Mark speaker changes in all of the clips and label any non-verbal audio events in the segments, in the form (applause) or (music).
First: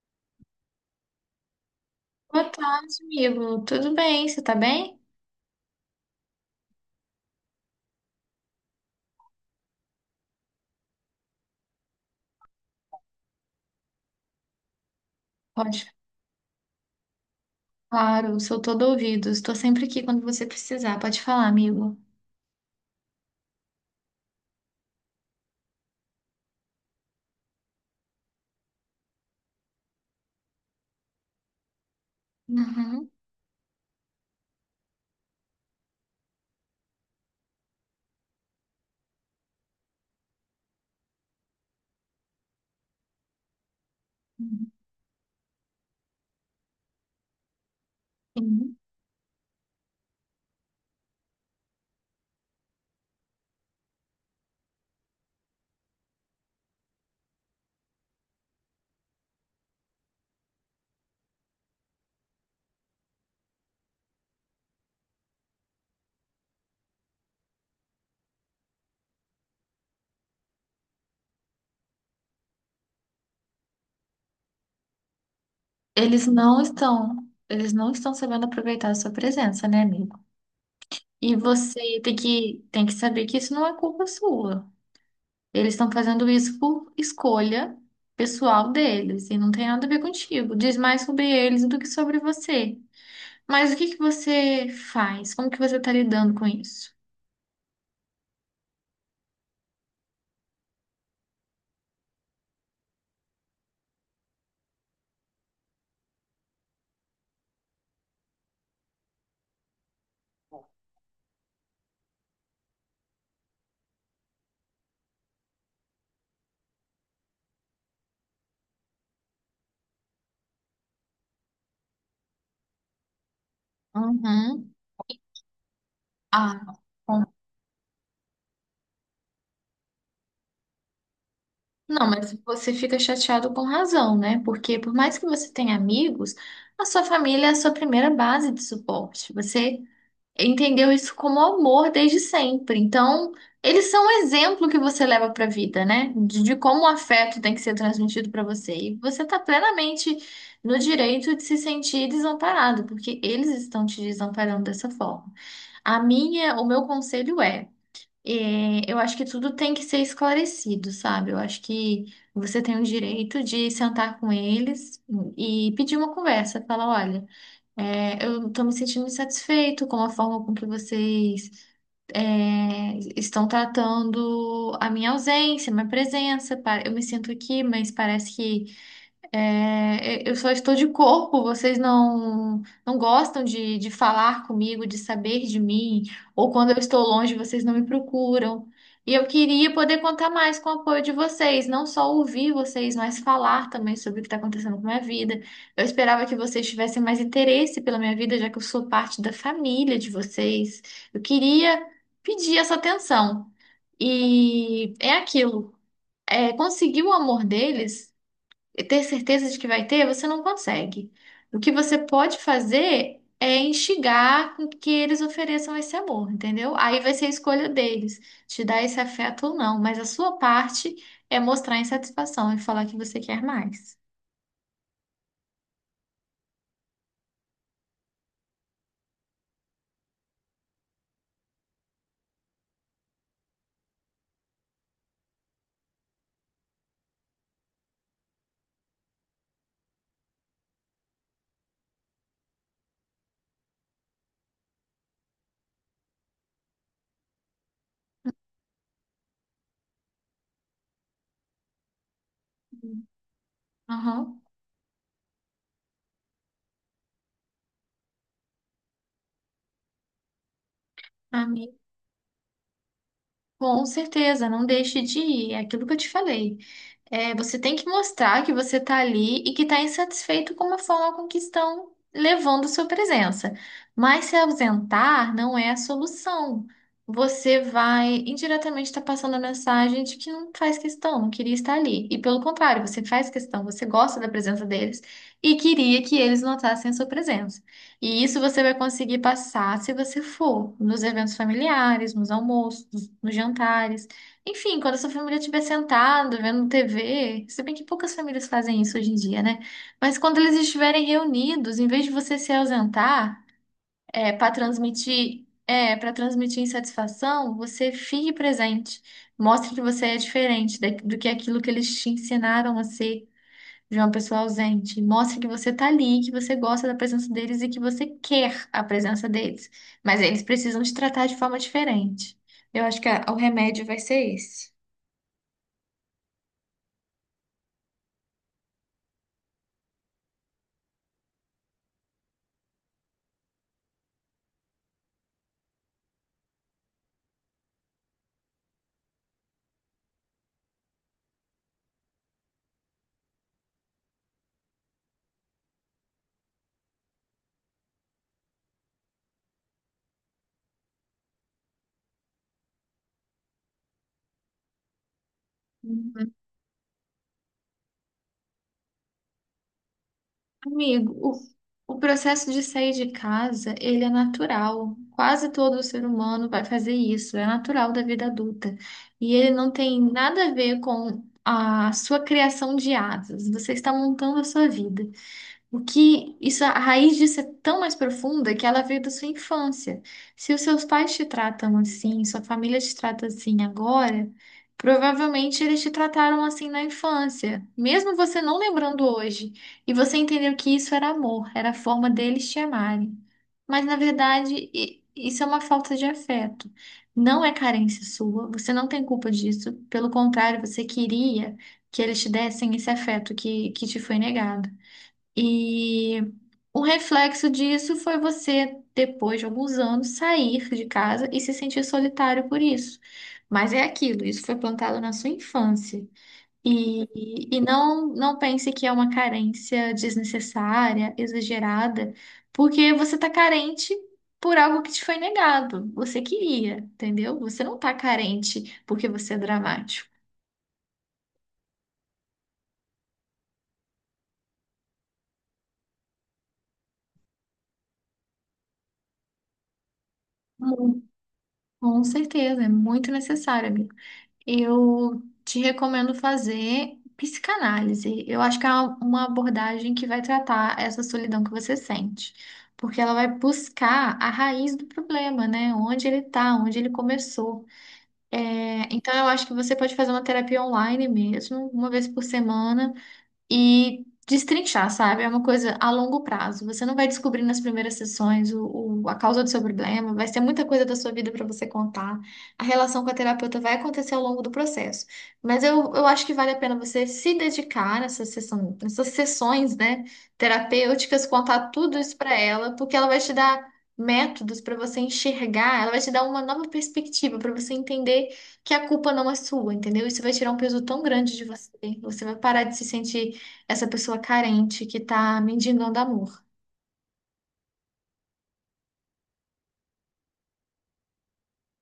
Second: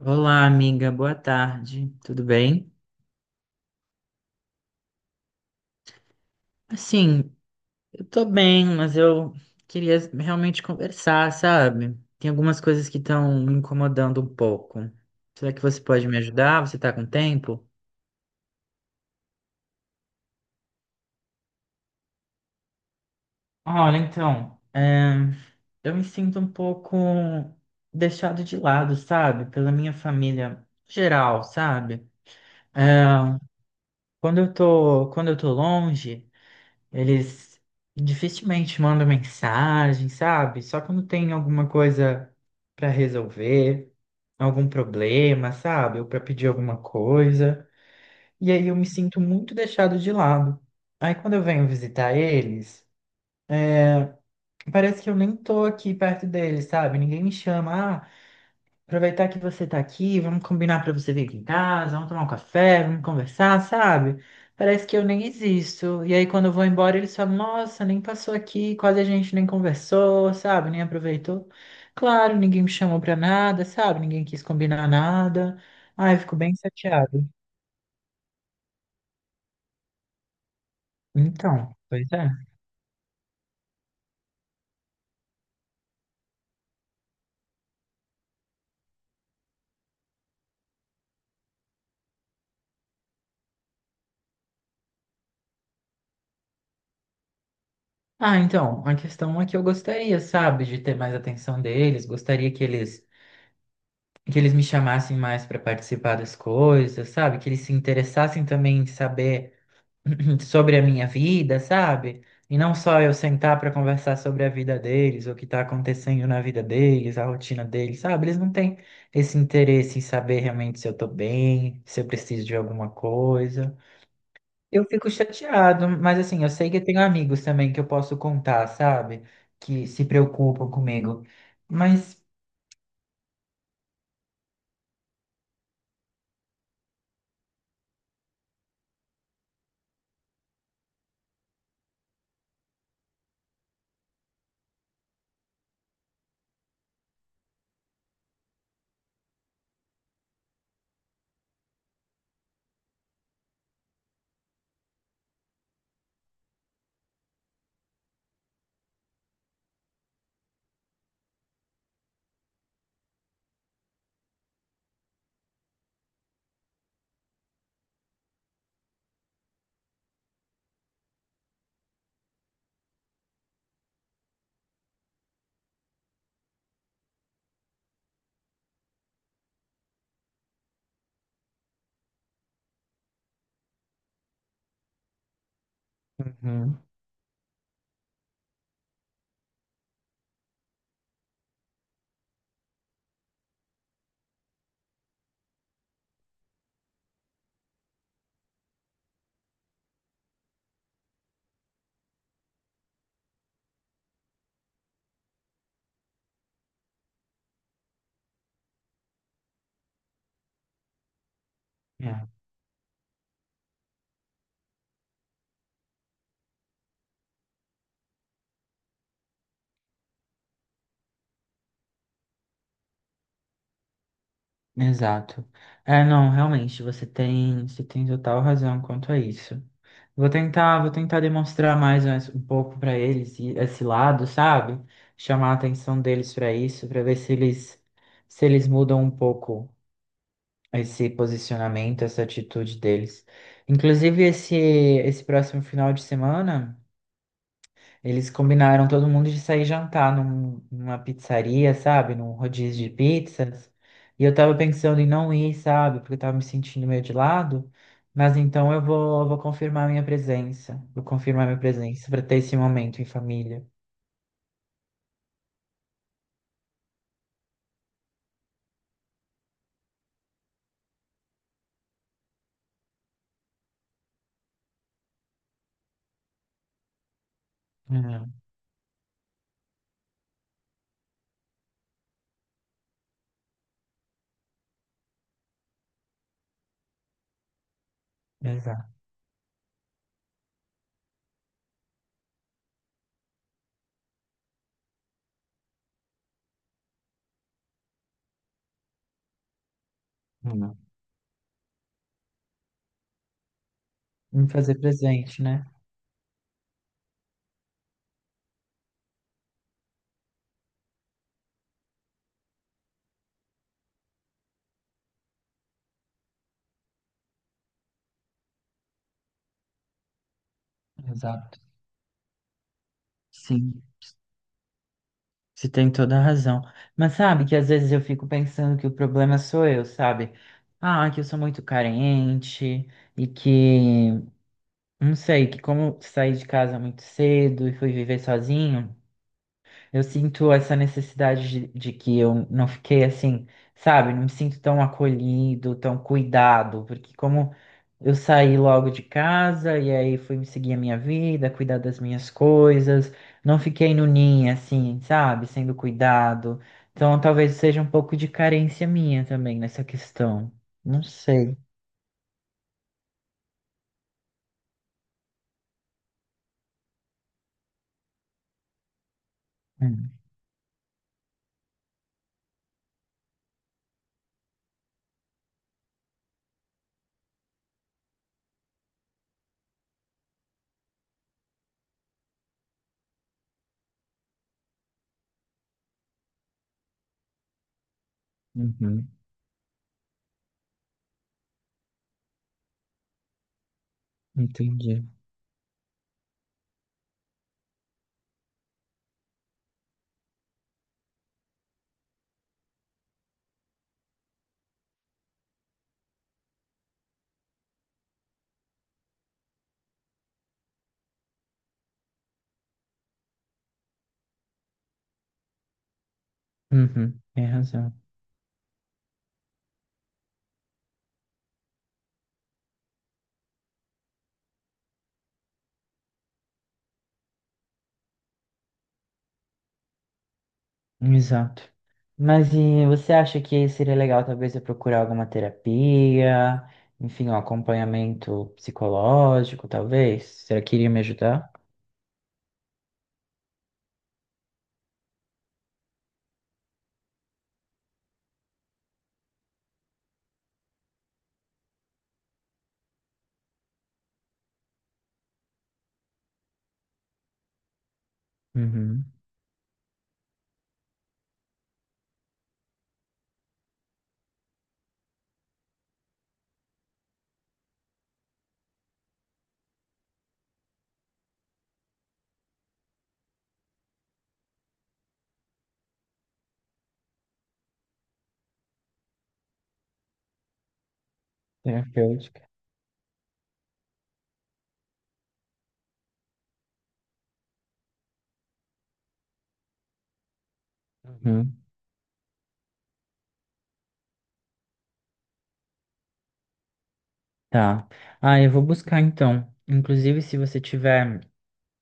Speaker 1: Olá, amiga, boa tarde, tudo
Speaker 2: Boa
Speaker 1: bem?
Speaker 2: tarde, amigo. Tudo bem? Você tá bem?
Speaker 1: Assim, eu tô bem, mas eu queria realmente conversar, sabe? Tem algumas coisas que estão me incomodando um pouco. Será que você
Speaker 2: Pode,
Speaker 1: pode me ajudar? Você tá com tempo?
Speaker 2: claro, sou todo ouvido. Estou sempre aqui quando você precisar. Pode falar, amigo.
Speaker 1: Olha, então, eu me sinto um pouco deixado de lado, sabe? Pela minha família geral, sabe?
Speaker 2: Uhum.
Speaker 1: É. Quando eu tô longe, eles dificilmente mandam mensagem, sabe? Só quando tem alguma coisa para resolver, algum problema, sabe? Ou para pedir alguma coisa. E aí eu
Speaker 2: Sim.
Speaker 1: me sinto muito deixado de lado. Aí quando eu venho visitar eles, parece que eu nem tô aqui perto deles, sabe? Ninguém me chama, "Ah, aproveitar que você tá aqui, vamos combinar pra você vir aqui em casa, vamos tomar um café, vamos conversar, sabe?" Parece que eu nem existo. E aí, quando eu vou embora, eles falam: "Nossa, nem passou aqui, quase a gente nem conversou, sabe? Nem aproveitou." Claro, ninguém me chamou pra nada, sabe? Ninguém quis combinar nada. Ai, eu
Speaker 2: Eles
Speaker 1: fico bem
Speaker 2: não estão,
Speaker 1: chateado.
Speaker 2: eles não estão sabendo aproveitar a sua presença, né, amigo? E
Speaker 1: Então,
Speaker 2: você
Speaker 1: pois
Speaker 2: tem
Speaker 1: é.
Speaker 2: que, tem que saber que isso não é culpa sua. Eles estão fazendo isso por escolha pessoal deles e não tem nada a ver contigo. Diz mais sobre eles do que sobre você. Mas o que que você faz? Como que você está lidando com isso?
Speaker 1: Ah, então, a questão é que eu gostaria, sabe, de ter mais atenção deles, gostaria que eles me chamassem mais para participar das coisas, sabe? Que eles se interessassem também em saber (laughs) (clears throat) sobre a minha vida, sabe? E não só eu sentar para conversar sobre a vida deles, o que está acontecendo na vida deles, a rotina deles, sabe? Eles não têm esse interesse em saber realmente se eu tô bem, se eu preciso de alguma coisa.
Speaker 2: Uhum.
Speaker 1: Eu fico chateado, mas assim, eu
Speaker 2: Ah,
Speaker 1: sei que eu tenho
Speaker 2: bom.
Speaker 1: amigos também que eu posso contar, sabe? Que se preocupam comigo.
Speaker 2: Não,
Speaker 1: Mas.
Speaker 2: mas você fica chateado com razão, né? Porque por mais que você tenha amigos, a sua família é a sua primeira base de suporte. Você entendeu isso como amor desde sempre. Então, eles são um exemplo que você leva para a vida, né? De como o afeto tem que ser transmitido para você. E você está plenamente no direito de se sentir desamparado, porque eles estão te desamparando dessa forma. O meu conselho é eu acho que tudo tem que ser esclarecido, sabe? Eu acho que você tem o direito de sentar com eles e pedir uma conversa, falar, olha, eu estou me sentindo insatisfeito com a forma com que vocês estão tratando a minha ausência, minha presença. Eu me sinto aqui, mas parece que eu só estou de corpo, vocês não gostam de falar comigo, de saber de mim, ou quando eu
Speaker 1: Uhum.
Speaker 2: estou longe, vocês não me procuram. E eu queria poder contar mais com o apoio de vocês, não só ouvir vocês, mas falar também sobre o que está acontecendo com a minha vida. Eu esperava que vocês tivessem mais interesse pela minha vida, já que eu sou parte da família de vocês. Eu queria pedir essa atenção. E é aquilo. Conseguir o amor deles ter certeza de que vai ter, você não consegue. O que você pode
Speaker 1: É.
Speaker 2: fazer é instigar com que eles ofereçam esse amor, entendeu? Aí vai ser a escolha deles, te dar esse afeto ou não, mas a sua parte é mostrar insatisfação e falar que você quer mais.
Speaker 1: Exato. É, não, realmente, você tem total razão quanto a isso. Vou tentar demonstrar mais um pouco para eles esse lado, sabe? Chamar a atenção deles para isso, para ver se eles mudam um pouco esse posicionamento, essa atitude deles. Inclusive esse próximo final de semana eles combinaram todo mundo de sair jantar numa pizzaria, sabe? Num rodízio de pizzas. E eu
Speaker 2: Aham.
Speaker 1: tava pensando em não ir, sabe? Porque eu tava me sentindo meio de lado. Mas então eu vou, vou confirmar minha presença. Vou confirmar minha
Speaker 2: Amigo,
Speaker 1: presença para ter esse momento em família.
Speaker 2: com certeza, não deixe de ir, é aquilo que eu te falei. Você tem que mostrar que você está ali e que está insatisfeito com a forma com que estão levando sua presença. Mas se ausentar não é a solução. Você vai
Speaker 1: Hum,
Speaker 2: indiretamente estar passando a mensagem de que não faz questão, não queria estar ali. E pelo contrário, você faz questão, você gosta da presença deles e queria que eles notassem a sua presença. E isso você vai
Speaker 1: exato.
Speaker 2: conseguir passar se você for nos eventos familiares, nos almoços, nos jantares. Enfim, quando a sua família estiver sentada, vendo TV, se bem que poucas famílias fazem isso hoje em dia, né? Mas quando eles
Speaker 1: Hum.
Speaker 2: estiverem reunidos, em vez de você se ausentar,
Speaker 1: Me fazer presente, né?
Speaker 2: para transmitir insatisfação, você fique presente. Mostre que você é diferente do que aquilo que eles te ensinaram a ser de uma pessoa ausente. Mostre que você tá ali, que você gosta da presença deles e que você quer a presença deles. Mas eles precisam te tratar de forma
Speaker 1: Exato.
Speaker 2: diferente. Eu acho que o
Speaker 1: Sim,
Speaker 2: remédio vai ser esse.
Speaker 1: você tem toda a razão. Mas sabe que às vezes eu fico pensando que o problema sou eu, sabe? Ah, que eu sou muito carente e que não sei, que como eu saí de casa muito cedo e fui viver sozinho, eu sinto essa necessidade de que eu não fiquei assim, sabe? Não me sinto tão acolhido, tão cuidado, porque como eu saí logo de casa e aí fui seguir a minha vida, cuidar das minhas coisas, não fiquei no ninho assim, sabe? Sendo
Speaker 2: Uhum.
Speaker 1: cuidado. Então talvez seja um pouco de carência minha também nessa questão. Não
Speaker 2: Amigo,
Speaker 1: sei.
Speaker 2: o processo de sair de casa, ele é natural. Quase todo ser humano vai fazer isso, é natural da vida adulta. E ele não tem
Speaker 1: Hum.
Speaker 2: nada a ver com a sua criação de asas. Você está montando a sua vida. O que isso, a raiz disso é tão mais profunda que ela veio da sua infância. Se os seus pais te tratam assim, sua família te trata assim agora, provavelmente eles te trataram assim na infância, mesmo você não lembrando
Speaker 1: Uhum,
Speaker 2: hoje. E você entendeu que isso era amor, era a forma deles te amarem. Mas na verdade,
Speaker 1: entendi.
Speaker 2: isso é uma falta de afeto. Não é carência sua, você não tem culpa disso. Pelo contrário, você queria que eles te dessem esse afeto que te foi negado. E o reflexo disso foi você, depois de alguns anos, sair de casa e se sentir solitário por isso. Mas é aquilo, isso foi plantado na sua infância.
Speaker 1: Uhum, tem
Speaker 2: E
Speaker 1: razão.
Speaker 2: não pense que é uma carência desnecessária, exagerada, porque você está carente por algo que te foi negado. Você queria, entendeu? Você não está carente porque você é dramático.
Speaker 1: Exato. Mas e você acha que seria legal talvez eu procurar alguma terapia, enfim, um acompanhamento psicológico, talvez? Será que iria me
Speaker 2: Mu-
Speaker 1: ajudar?
Speaker 2: Com certeza, é muito necessário, amiga. Eu te recomendo fazer psicanálise. Eu acho que é uma abordagem que vai tratar essa solidão que você sente, porque ela vai buscar a raiz do problema, né? Onde ele tá, onde ele começou. É,
Speaker 1: Uhum.
Speaker 2: então, eu acho que você pode fazer uma terapia online mesmo, uma vez por semana e destrinchar, sabe? É uma coisa a longo prazo. Você não vai descobrir nas primeiras sessões o, a causa do seu problema, vai ser muita coisa da sua vida para você contar. A relação com a terapeuta vai acontecer ao longo do processo. Mas eu acho que vale a pena você se dedicar nessa sessão, nessas sessões, né, terapêuticas, contar tudo isso para
Speaker 1: Terapêutica.
Speaker 2: ela, porque ela vai te dar métodos para você enxergar, ela vai te dar uma nova perspectiva para você entender que a culpa não é sua, entendeu? Isso vai tirar um peso tão grande de
Speaker 1: Uhum.
Speaker 2: você. Você vai parar de se sentir essa pessoa carente que tá mendigando amor.
Speaker 1: Tá. Ah, eu vou buscar então. Inclusive, se você tiver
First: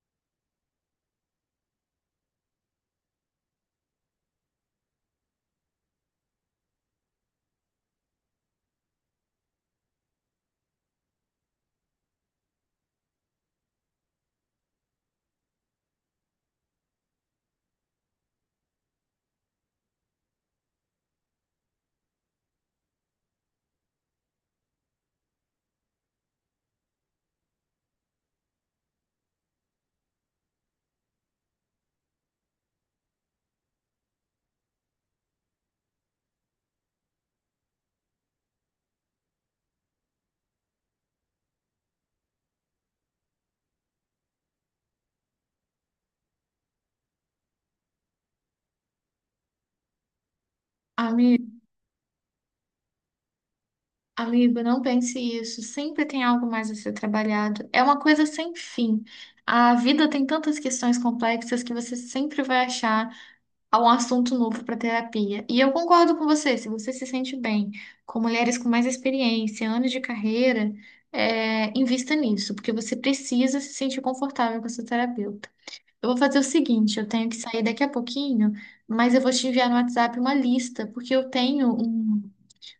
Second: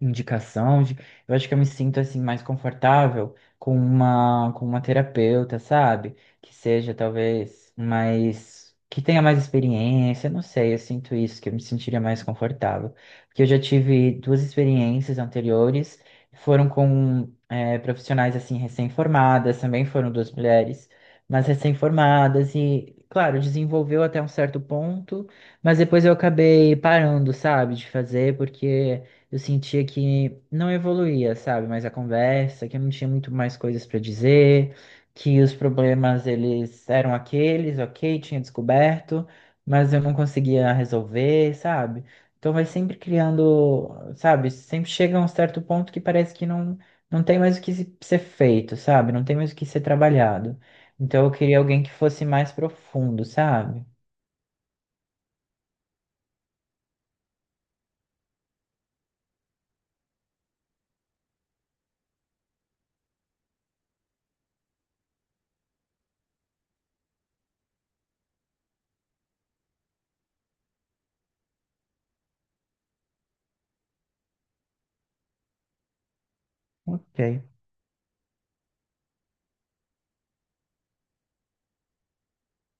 Speaker 1: indicação de, eu acho que eu me sinto assim mais confortável com uma terapeuta, sabe? Que seja talvez mais que tenha mais experiência, não sei, eu sinto isso, que eu me sentiria mais confortável. Porque eu já tive duas experiências anteriores, foram com profissionais assim recém-formadas, também foram duas mulheres, mas recém-formadas e claro, desenvolveu até um certo ponto, mas depois eu acabei parando, sabe, de fazer, porque eu sentia que não evoluía, sabe? Mas a conversa, que eu não tinha muito mais coisas para dizer, que os problemas eles eram aqueles, ok, tinha descoberto, mas eu não conseguia resolver, sabe? Então vai sempre criando, sabe? Sempre chega a um certo ponto que parece que não, não tem mais o que ser feito, sabe? Não tem mais o que ser trabalhado. Então eu
Speaker 2: Amigo,
Speaker 1: queria alguém que fosse mais profundo, sabe?
Speaker 2: amigo, não pense isso. Sempre tem algo mais a ser trabalhado. É uma coisa sem fim. A vida tem tantas questões complexas que você sempre vai achar um assunto novo para terapia. E eu concordo com você se sente bem com mulheres com mais experiência, anos de carreira, invista nisso, porque você precisa se sentir confortável com a sua terapeuta. Eu vou fazer o seguinte, eu
Speaker 1: Ok.
Speaker 2: tenho que sair daqui a pouquinho, mas eu vou te enviar no WhatsApp uma lista, porque eu tenho um,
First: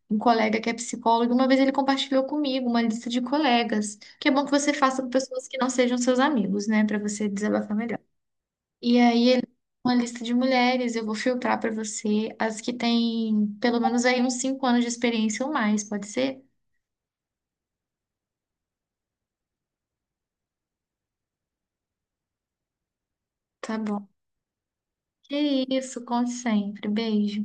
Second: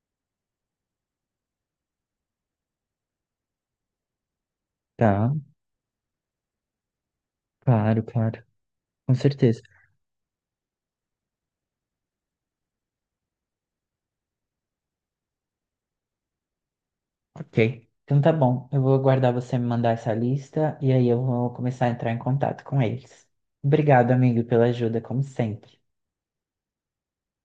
Speaker 2: um colega que é psicólogo, uma vez ele compartilhou comigo uma lista de colegas, que é bom que você faça com
Speaker 1: Tá,
Speaker 2: pessoas que não sejam seus amigos, né, para você desabafar melhor.
Speaker 1: claro, claro.
Speaker 2: E
Speaker 1: Com
Speaker 2: aí ele
Speaker 1: certeza.
Speaker 2: uma lista de mulheres, eu vou filtrar para você as que têm pelo menos aí uns 5 anos de experiência ou mais, pode ser?
Speaker 1: Ok. Então tá bom. Eu vou aguardar você me mandar essa lista e aí eu vou começar a entrar em contato com eles.
Speaker 2: Tá bom.
Speaker 1: Obrigado, amigo, pela ajuda, como
Speaker 2: Que
Speaker 1: sempre.
Speaker 2: isso, conte sempre. Beijo.